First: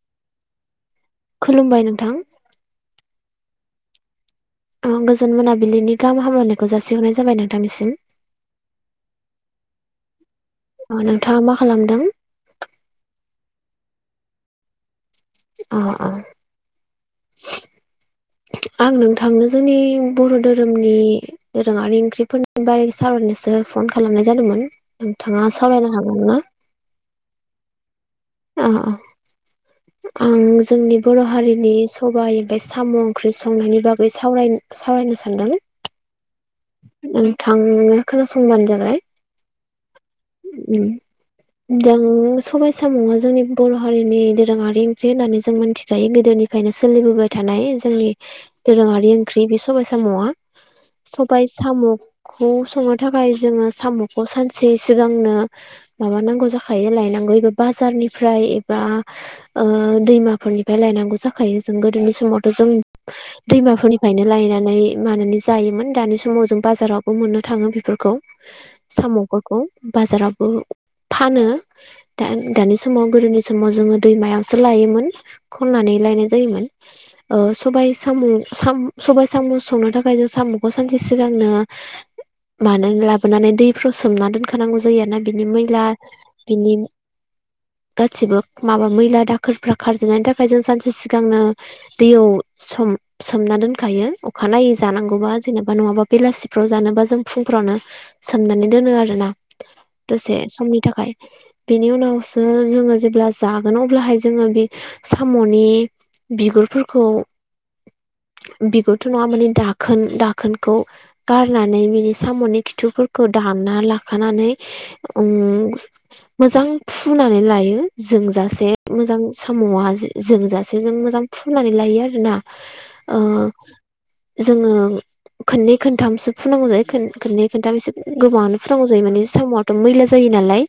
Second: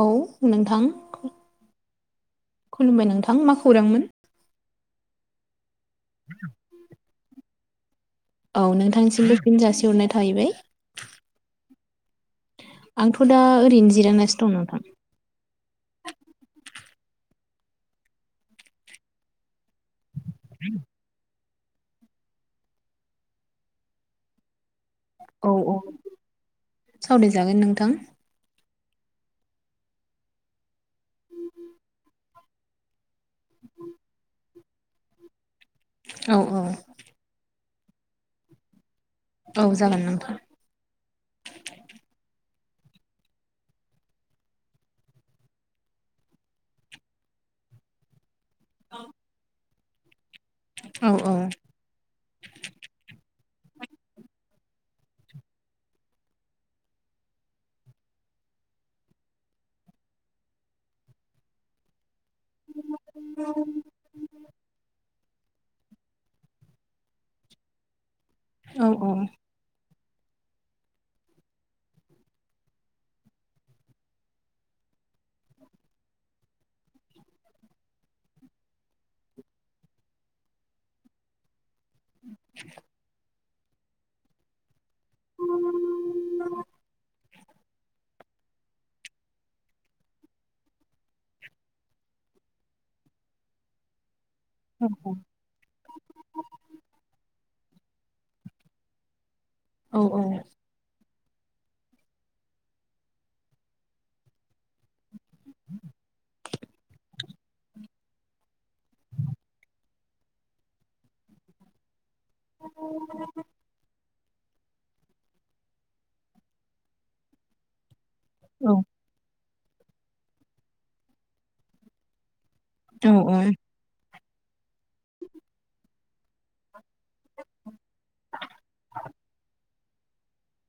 औ नोंथां खुलुमबाय नोंथां खुलुमबाय नोंथां मा खौरांमोन? ओ गोजोन मोनाबिलिनि गाहाम हामलायनायखौ जासिहरनाय जाबाय नोंथांनिसिम औ नोंथांसिमबो फिन जासिहरनाय थाहैबाय अ नोंथाङा मा खालामदों? आंथ' दा ओरैनो जिरायनासो दं नोंथां अ आ आं नोंथां जोंनि बर' धोरोमनि दोरोङारि ओंख्रिफोरनि बारै सावरायनोसो फन खालामनाय जादोंमोन नोंथाङा औ औ सावरायनो हागोन ना? सावरायजागोन नोंथां आं जोंनि बर' हारिनि सबाय ओमफाय साम' ओंख्रि सं संनायनि बागै साव सावरायनो सानदों औ औ आंनो खोनासंबानो जाबाय औ जागोन नों- ओम जों स सबाय सामुआ जोंनि बर' हारिनि दोरोङारि ओंख्रि होननानै जों मोनथिखायो गोदोनिफ्रायनो सोलिबोबाय थानाय नाय जोंनि दोरोङारि ओंख्रि बे सबायाइ साम'आ औ औ सबाय साम'खौ संनो थाखाय जोङो साम'खौ सानसे सिगांनो माबानांगौ जाखायो लायनांगौ एबा बाजारनिफ्राय एबा ओ दैमाफोरनिफ्राय लायनांगौ जाखायो जों गोदोनि समाव जों दैमाफोरनिफ्रायनो लायनानै मानानै जायोमोन दानि समाव जों बाजारावबो मोननो थाङो बेफोरखौ औ औ साम'फोरखौ बाजारावबो फानो दानि समाव गोदोनि समाव जोङो दैमायावसो लायोमोन खननानै लायनाय जायोमोन ओ सबाय साम' साम सबाय साम' संनो थाखाय जों साम'खौ सानसे सिगांनो मानो लाबोनानै दैफ्राव सोमना दोन खानांगौ जायो आरो ना बिनि मैला बिनि गासिबो माबा मैला दाखोरफ्रा खारजेननायनि थाखाय जों सानसे सिगांनो दैयाव सोमना दोनखायो अखानायनायै जानांगौबा जेनेबा नङाबा बेलासिफ्राव जानोबा जों फु फ्रावनो सोमनानै दोनो आरो ना औ दसे समनि थाखाय बेनि उनावसो जोङो जेब्ला जागोन अब्लाहाय जोङो बे साम'नि बिगुरफोरखौ बिगुरथ' नङा माने दाखोन दाखोनखौ गारनानै बिनि साम'नि खिथुफोरखौ दानना ला खाखानानै ओम मोजां फुनानै लायो औ जोंजासे मोजां साम'आ जोंजासे जों मोजां फुननानै लायो आरोना औ ओ औ जोङो खोननै खनथामसो फुनांगौ जायो खोननै खनथाम एसे नांगौ जायो माने साम'याथ' मैला जायो नालाय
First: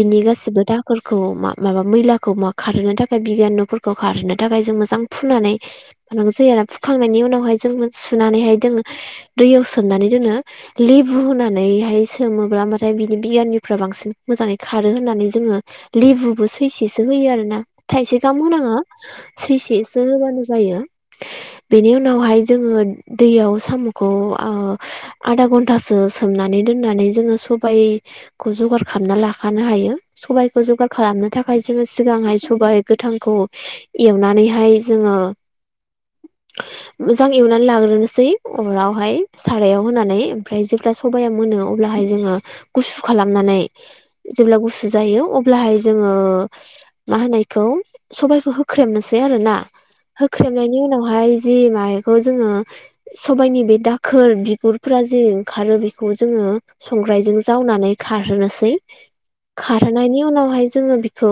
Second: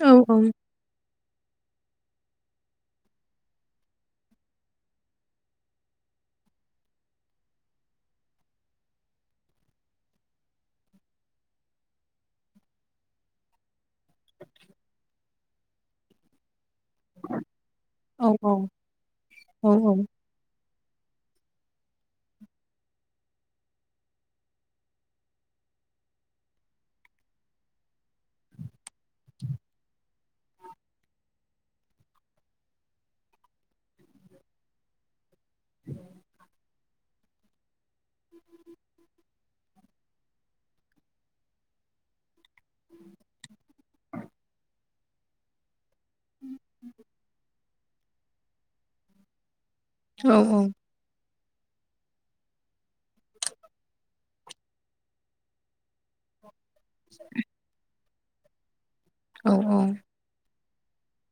बिनि औ गासिबो दाखोर खौ माबा मैलाखौ खारहोनो थाखाय बिजानुफोरखौ खारहोनो थाखाय जों मोजां फुनानै गौ जायो फुखांनायनि उनावहाय जों सुनानैहाय जोङो दैयाव सोमनानै दोनङो लि बु होननानैहाय सोमोब्ला बाथाय बिनि बिजानुफ्रा बांसिन मोजाङै खारो होननानै जोङो लेबुबो सो सैसेसो होयो आरो ना थाइसे गाहाम औ होनाङो औ सैसेसो होबानो जायो बेनि उनावहाय जोङो दैयाव साम'खौ आ आधा घन्टासो सोमनानै दोननानै जोङो सबबायखौ जगार खालामना लाखानो हायो सबखौ जगार खालामनो थाखाय जोङो सिगां सबाय सबाइ गोथांखौ एवनानैहाय जोङो [inaudible] मोजां एवनानै लाग्रोनोसै अरावहाय सारायाव होनानै ओमफ्राय जेब्ला सबाया मोनो जोङो गुन्दै खालामनानै जे गुसु जायो अब्ला जोङो मा होनायखौ सबाइखौ होख्रेमनोसै आरोना होख्रेबनायनि उनावहाय जि माबाखौ जोङो सबायाइनि बे दाखोर बिगुरफ्रा जि ओंखारो बेखौ जोङो संग्रायजों जावनानै खारहोनोसै खारहोनायनि उनावहाय जोङो बिखौ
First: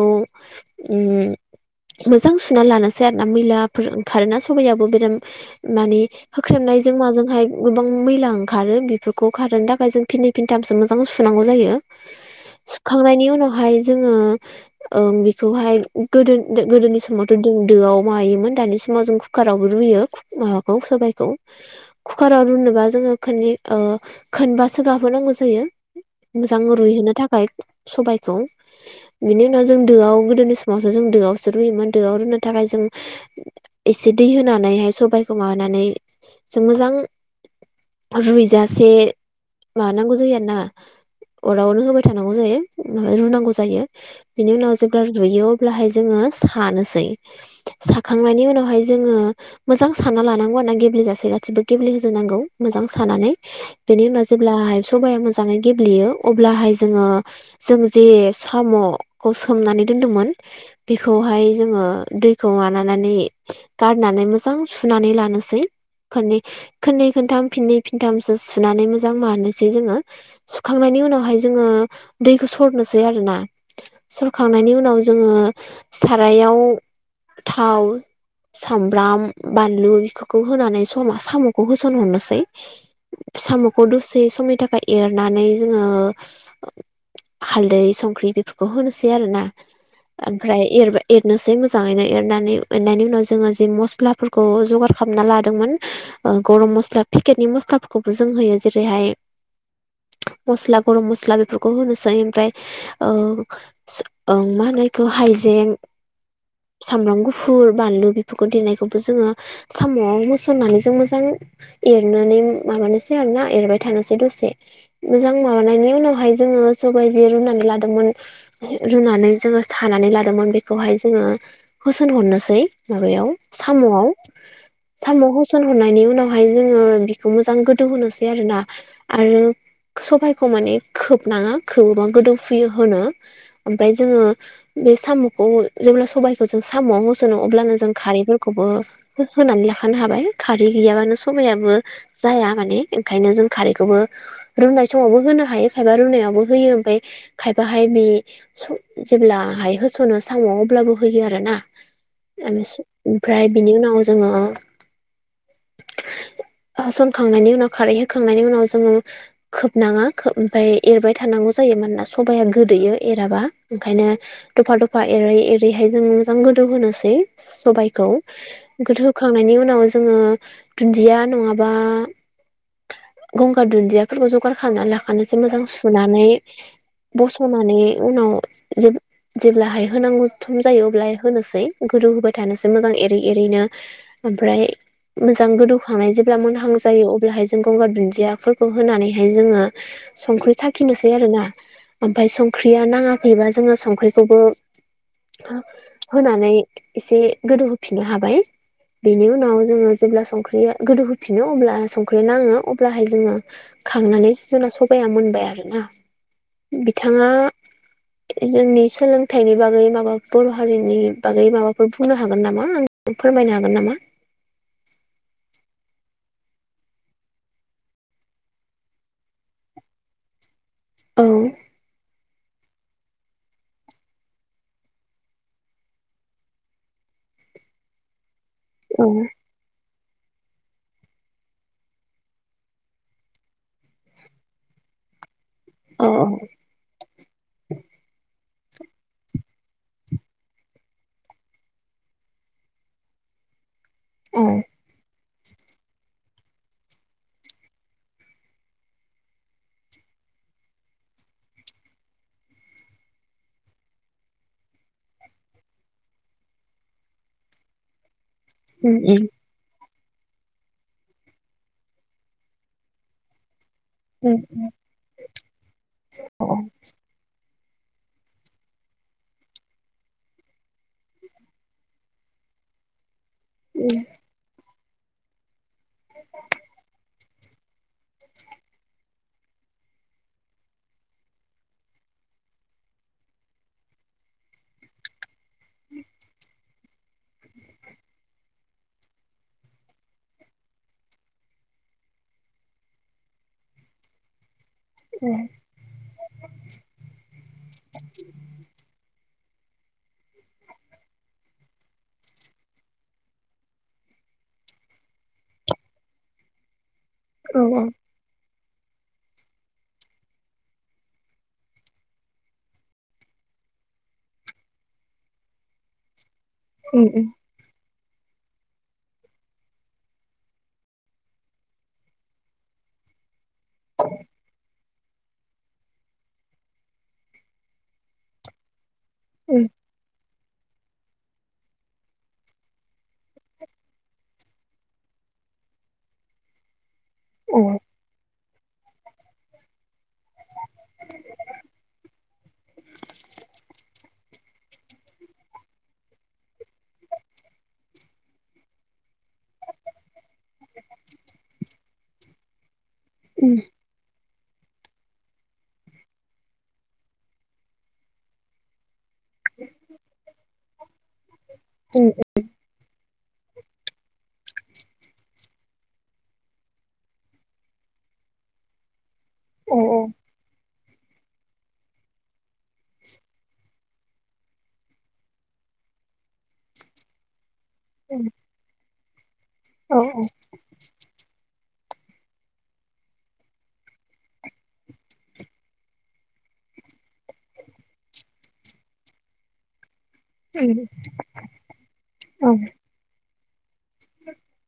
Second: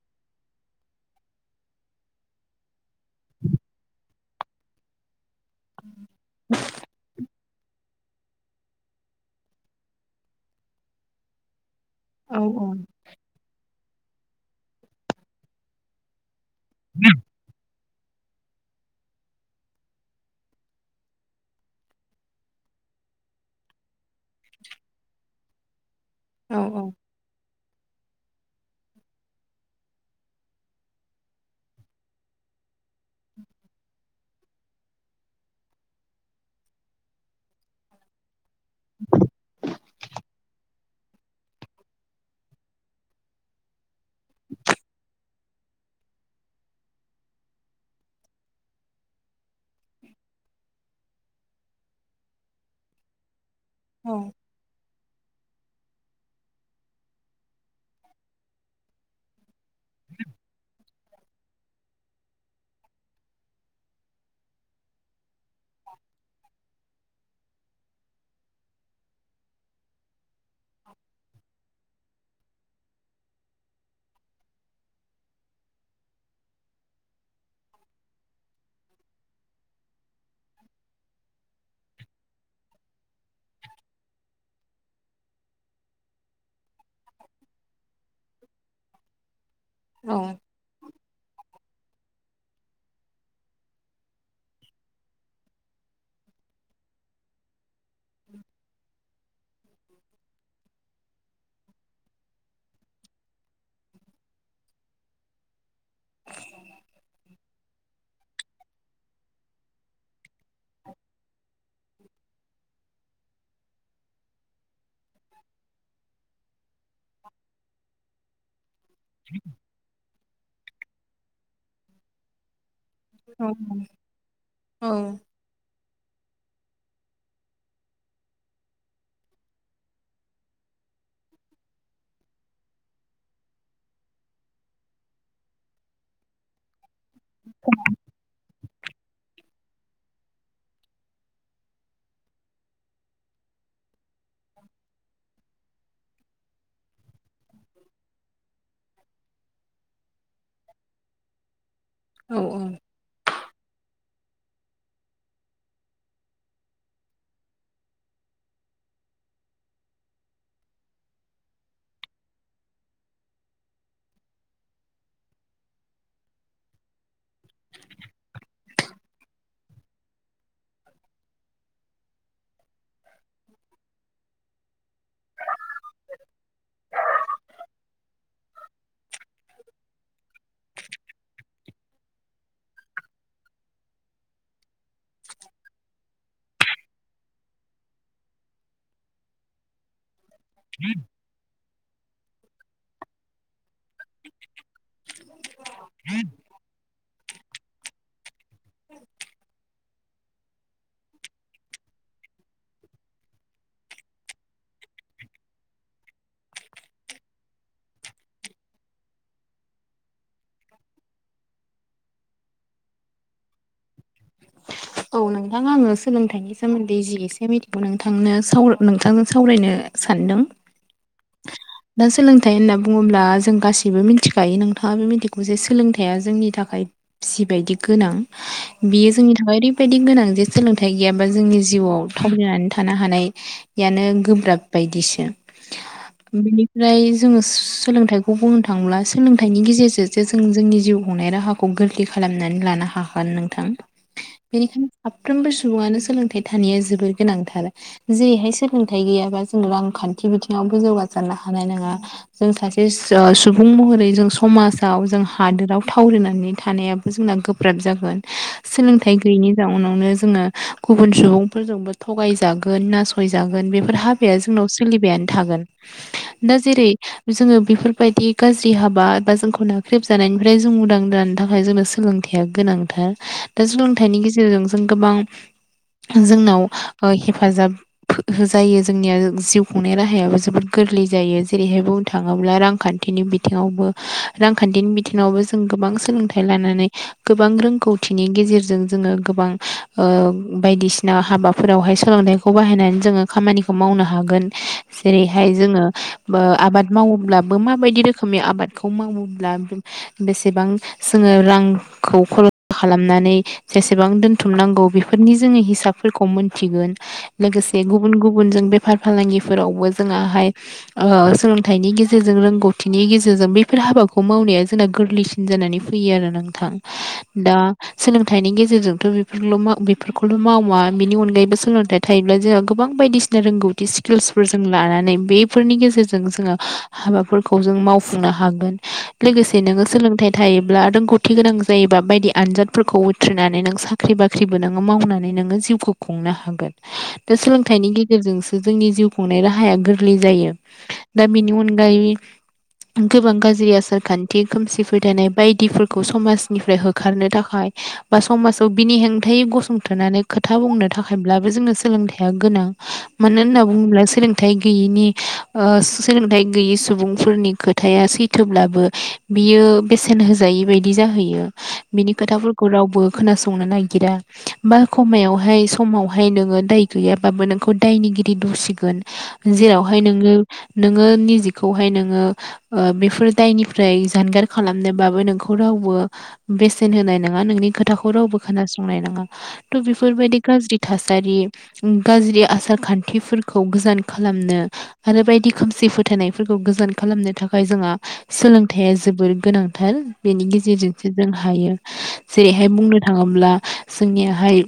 मोजां सुना लानोसै आरोना मैलाफोर खारोना सबाइयाबो बेराम मानि होख्रेमनायजों माजोंहाय गोबां मैला ओंखारो बेफोरखौ खारनो थाखाय जों फिनै खनथामसो मोजां सुनांगौ जायो सुखांनायनि उनावहाय जोङो बेखौहाय गोदो गोदोनि समावथ' जों दोआव दानि समाव जों‌ कुकाराव रुयो सबायखौ कुकाराव रुनबा जों खै खोनबासो गाबहोनांगौ जायो मोजां रुइहोनो थाखाय सबायखौ बिनि उनाव जों दोआव गोदोनि समावसो जों दोआवसो रुयोमोन दोआव रुनो थाखाय जों एसे दै होनानैहाय सबायखौ माबानानै जों मोजां रैजासे जायो आरो ना अरावनो होबाय थानांगौ जायो म रुनांगौ जायो बिनि उनाव जेब्ला रुयो अब्लाहाय जोङो सानसै साखांनायनि उनावहाय जोङो मोजां सानना लानांगौ गेब्लेज गासिबो गेब्लेहजोनांगौ मोजां सानानै बेनि उनाव जेब्ला सबाया मोजांनो गेबेलेयो सोमनानै दोनदोंमोन बेखौहाय जोङो दैखौ मानानै गारनानै मोजां सुनानै लानोसै खननै खननै खनथाम फिनै फिनथामसो सुनानै मोजां मानोसै जोङो सुखांनायनि उनावहाय जोङो दैखौ सरनोसै आरोोना सरखांनायनि उनाव जोङो सारायाव थाव सामब्राम बानलु बेफोरखौ होनानै ज'मा साम'खौ होसनहरनोसै साम'खौ दसे समनि थाखाय एरनानै जोङो हालदै संख्रि बेफोरखौ होनोसै आरो ना ओमफ्राय एर एरनोसै मोजां मोजांनो एरनानै उनाव [unintelligible] मसला सेकेटनि मसलाफोरखौबो जों होयो जेरैहाय मस्ला गरम मस्ला बेफोरखौ होनोसै ओमफ्राय मा होननायखौ हाय जें सामब्राम गुफुर बानलु बेफोरखौ देनायखौबो जोङो साम'आव मोसननानै जों मोजां एरनानैनानै मा मानसे आरो ना एरबाय थानोसै दसे मोजां माबानायनि उनावहाय जोङो सबायदि रुनानै लादोंमोन रुनानै जोङो सानानै लादोंमोन बेखौहाय जोङो होसोन हरनोसै माबायाव साम'आव साम' होसन हरनायनि उनाव उनावहाय जोङो बेखौ मोजां गोदौ होनोसै आरोना आरो सबाइखौ माने खोबनाङा खोबोबा गोदौफुयो होनो ओमफ्राय जोङो बे साम'खौ जेब्ला सबाइखौ जों साम'आव होस'नो अब्लानो जों खारैफोर खौबो होनानै लाखानो हाबाय खारै गैयाबानो साबायाबो जाया माने ओंखायनो जों खारैखौबो रुनाय समावबो होनो हायो खायफा रुनायावबो होयो ओमफाय खायफाहाय बे जेब्ला हाय होस'नो साम' आव अब्लाबो होयो आरो ना औ [unintelligible] ओमफ्राय बिनि उनाव जोङो होसनखांनायनि उनाव खारै होखांनायनि उनाव जोङो खोबनाङा ओमफ्राय एरबाय थानांगौ जायो मानोना सबाया गोदो बियो एराबा‌ ओंखायनो दफा दफा एरै एरैहाय जों मोजां गोदौहोनोसै सबायखौ गोद होखांनायनि उनाव जोङो दुन्दिया नङाबा गंगार दुन्दियाफोरखौ जगार खालामनानै लाखानोसो मोजां सुनानै बस'नानै उनाव जेब-जेब्लाहाय होनांगौ सम जायो अब्लाहाय होनोसै रुहोबाय थानोसै मोजां एरै एरैनो ओमफ्राय मोजां गोदौखांना जेब्ला मोनहां जायो अब्लाहाय गंगार दुदियाफोरखौ होनानैहाय जोङो संख्रि साखिनोसै आरोना ओमफाय संख्रिया नाङाखैबा जोङो संख्रिखौबो होनानै एसे गोदौ होफिननो हाबाय बेनि उनाव जोङो जेब्ला संख्रिया गोदौ होफिनो अब्ला सं संख्रि नाङो अब्लाहाय जोङो खांनानै जोंना सबाया मोनबाय आरो ना। बिथाङा जोंनि सोलोंथाइनि बागै माबा बर' हारिनि बागै माबाफोर बुंनो हागोन नामा? फोरमायनो हाग औ नोंथां आङो सोलोंथाइनि सोमोन्दै जि एसे मिथिगौ नोंथांनो साव नोंथांजों सावरायनो सानदों औ नाथाय होनना बुङोब्ला जों गासिबो मिथिखायो नोंथाङा बे मिथिगौ जे सोलोंथाइया जोंनि थाखाय बिसि ओरैबाय गोनां बियो जोंनि औ थाखाय ओरैबायदि गोनां जे सोलोंथाइ गैयाबा जोंनि जिउआव थावरिनानै थानो हानायानो गोब्राब बायदिसो औ बिनिफ्राय जोङो सोलोंथाइखौ बुंनो थां ब्ला सोलोंथाइनि गेजेरजोंजे जों जोंनि जिउ खुंनाय राहाखौ गोरलै खालामनानै लानो हा [unintelligible] नोंथां औ बेनिखायनो साफ साफ्रोमबो सुबुङानो सोलोंथाइ थानाया जोबोर गोनांथार जेरैहाय सोलोंथाइ गैयाबा जों रांखान नि बिथिङावबो जौगासारनो हानाय नङा जों सासे सुबुं महरै जों समाजाव जों हादोराव थावरिनानै थानायाबो जोंना गोब्राब जागोन सोलोंथाइ गैयैनि जाउनावनो जोङो गुबुन सुबुंफोरजोंबो थगायजागोन नासयजा बेफोर हाबाया जोंनाव सोलिबायानो थागोन दा जेरै जोंङो बेफोरबायदि गाज्रि हाबा एबा जोंखौ नाख्रेबजानायनिफ्राय जों उदां जानो थाखाय जोंनो सोलोंथाइया गोनां थार दा सोलोंथाइनि गेजेरजों जों गोबां जोंनाव ओ हेफाजाब होजायो जोंनिया जिउ खुंनाय राहायाबो जोबोद गोरलै जायो जेरैहाय बुंनो थाङोब्ला रांखान्थि बिनि बिथिङाबो रांखान्थिनि बिथिङावबो जों गोबां सोलोंथाइ लानानै गोबां रों खौथिनि गेजेरजों जोङो गोबां ओ बायदिसिना हाबाफोरावहाय सोलोंथाइखौ बाहायनाय जोङो खामानिखौ मावनो हागोन। जेरैहाय जोङो ओ आबाद मावोब्लाबो माबायदि रोखोमनि आबादखौ मावो ब्ला बेसेबां जोङो रांखौ [unintelligible] खालामनानै जेसेबां दोनथुमनांगौ बेफोरनि जोङो हिसाबफोरखौ मोनथिगोन लोगोसे गुबुन गुबुनजों बे बेफार फालांगिफोरावबो जोङाहाय ओ सोलोंथाइनि गेजेरजों रोंगौथिनि गेजेरजों बैफोर हाबाखौ मावनाया जोंना गोरलैसिन जानानै फैयो आरो नोंथां ओ सोलोंथाइनि गेजेरजोंथ' बेफोरखौल' मावा बिनि अनगायैबो सोलोंथाइ थायोब्ला जों गोबां बायदिसिना रोंगौथि स्किल्सफोर जों लानानै बेफोरनि गेजेरजों जोङो हाबाफोरखौ जों मावफुंनो हागोन। लोगोसे नोङो सोलोंथाइ थायोब्ला रोंगौथि गोनां जायो बा बायदि आनजादफोरखौ उथ्रिनानै नों साख्रि बाख्रिबो नोङो मावनानै नोङो जिउखौ खुंनो हागोन। दा सोलोंथाइनि गेजेरजोंसो जोंनि जिउ खुंनाय राहाया गोरलै जायो दा बेनि अनगायै गोबां गाज्रि आसार खान्थि खोमसिफोर थानाय बायदिफोरखौ समाज निफ्राय होखारनो थाखाय बा समाजाव बिनि हेंथायै गसंथनानै खोथा बुंनो थाखायब्ला सोलोंथाया गोनां मानो होनना बुंङोब्ला [unintelligible] गैयैनि सोलोंथाइ गैयै सुबुंफोरनि खोथाया सैथोब्लाबो बियो बेसेन होजायै बायदि जाहैयो बिनि खोथाफोरखौ रावबो खोनासंनो नागिरा बा खमायावहाय समावहाय नोंङो दाय गैयाबाबो नोंखौ दायनि दुसिगोन जेरावहाय नोंङो नोंङो निजेखौहाय नोङो बेफोर दायनिफ्राय जानगार खालामनोबाबो नोंखौ राव रावबो बेसेन होनाय नंङा नोंनि खोथाखौ रावबो खोनासंनाय नंङा बेफोरबायदि गाज्रि थासारि गाज्रि आसार खान्थिफोरखौ गोजान खालामनो आरो बायदि खोमसि फोथायनायफोरखौ खौ गोजोन खालामनो थाखाय जोंहा सोलोंथाया जोबोर गोनांथार बेनि गेजेरजोंसो जों हायो जेरैहाय बुंनो थांङोब्ला जोंनि हाय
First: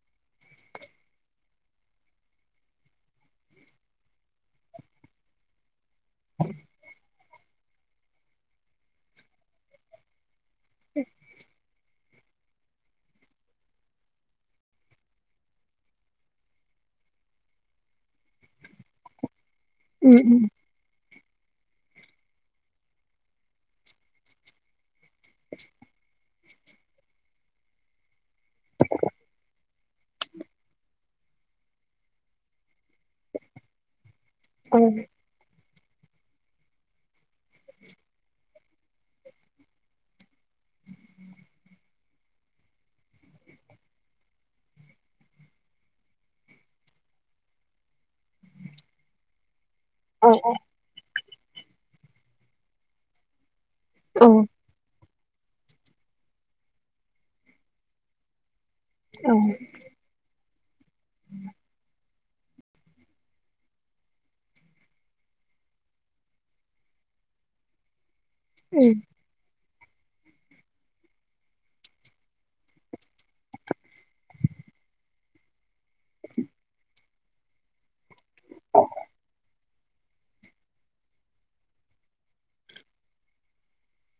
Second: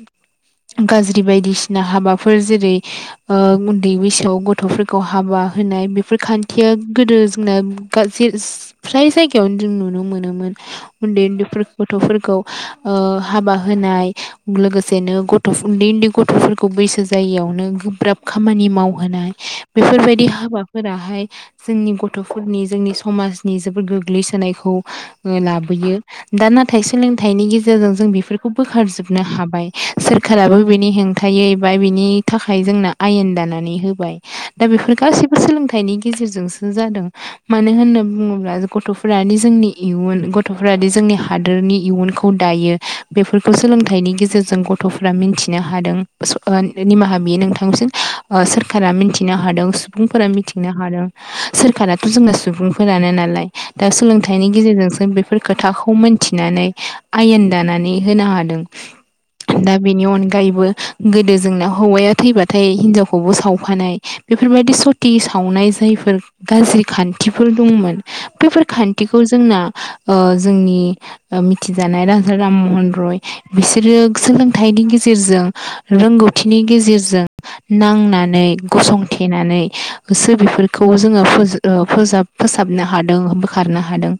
गाज्रि बायदिसिना हाबाफोर जेरै उन्दै बैसोआव गथ'फोरखौ हाबा होनाय बेफोर खान्थिया गोदो जोंना ना फ्राय जायगायावनो जों नुनो मोनोमोन उन्दै गथ'फोरखौ हाबा होनाय लोगोसेनो गथ' उन्दै उन्दै गथ'फोरखौ बै बैसो जायायावनो गोब्राब खामानि मावहोनाय बेफोरबायदि हाबाफोराहाय जोंनि गथ'फोरनि जोंनि समाजनि जोबोद गोग्लैसोनायखौ लाबो दा नाथाय सोलोंथाइनि गेजेरजों जों बेफोरखौ बोखारजोबनो हाबाय सोरखाराबो बेनि हेंथायै बा बिनि थाखाय जोंना आयेन दानानै होबाय दा बेफोर गासिबो सोलोंथाय फिथाइनि गेजेरजोंसो जादों मानो होननानै बुंङोब्ला गथ'फोरानो जोंनि इयुन गथ' गथ'फ्राद जोंनि हादोरनि इयुनखौ दायो बेफोरखौ सोलोंथाइनि गेजेरजों गथ'फ्रा मिन्थि मिथिनो हादों निमाहा बियो नोंथांसिम सोरखारा मिथिनो हादों सुबुंफोरा मिथिनो हादों सोरखाराथ' जोंना सुबुंफोरानो नालाय दा सोलोंथाइनि गेजेरजोंसो बे बेफोर खोथाखौ मोनथिनानै आयेन दानानै होनो हादों दा बेनि अनगायैबो गोदो जोंना हौवाया थैबाथाय हिनजावखौबो सावफानाय बेफोरबायदि सत सावनाय जायफोर गाज्रि खान खान्थिफोर दंमोन बेफोर खान्थिखौ जोंना जोंनि मिथिजानाय राजा राममहन रय बिसोरो सोलोंथाइनि गेजेरजों गेजेरजों रोंगौथिनि गेजेरजों नांनानै गसंथेनानै सो बेफोरखौ जोंङो फोाब फोसाबनो हादों बोखारनो हादों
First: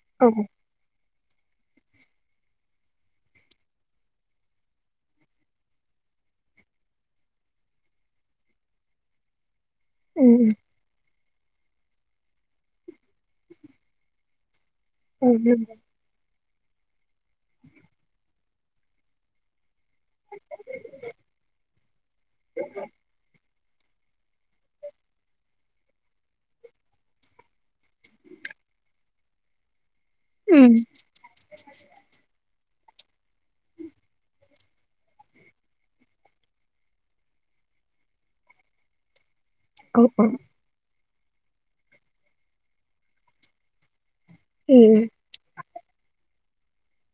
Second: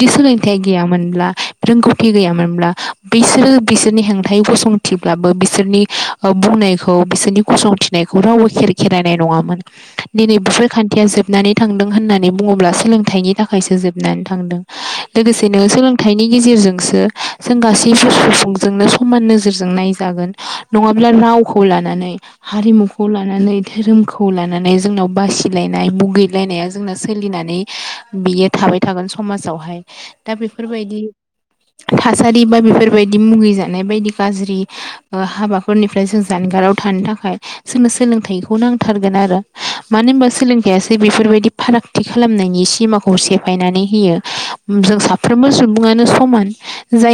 बिदि सोलोंथाइ गैयामोनब्ला रोंगौथि गैयामोनब्ला बिसोरो बिसोरनि हेंथाय गसंथिब्लाबो बिसोरनि बुंनायखौ बिसोरनि गसंथिनायखौ रावबो खेर खेरायनाय नङामोन दिनै बेफोर खान्थिया जोब जोबनानै थांदों होननानै बुंङोब्ला सोलोंथाइनि थाखायसो जोबनानै थांदों लोगोसेनो सोलोंथाइनि गेजेरजोंसो जों गासैबो सुबुंजोंनो समान नोजोरजों नाय जागोन नंङाब्ला रावखौ लानानै हारिमुखौ लानानै धोरोमखौ लानानै जोंनाव बासिलायनाय मुगैलायनाया जोंना सोलिनानै बियो था थाबाय थागोन बा थासारि बेबायायदि मुगै जानाय बायदि गाज्रि हाबाफोरनिफ्राय जों जानगाराव थानो थाखाय जोंनो सोलोंथाइखौ नांथारगोन आरो मानो होनबा सोलोंथाइासो बेफोरबायदि फारागथि खालामनायनि सिमाखौ सेफायनानै होयो जों साफ्रोमबो सुबुंङानो समान जाय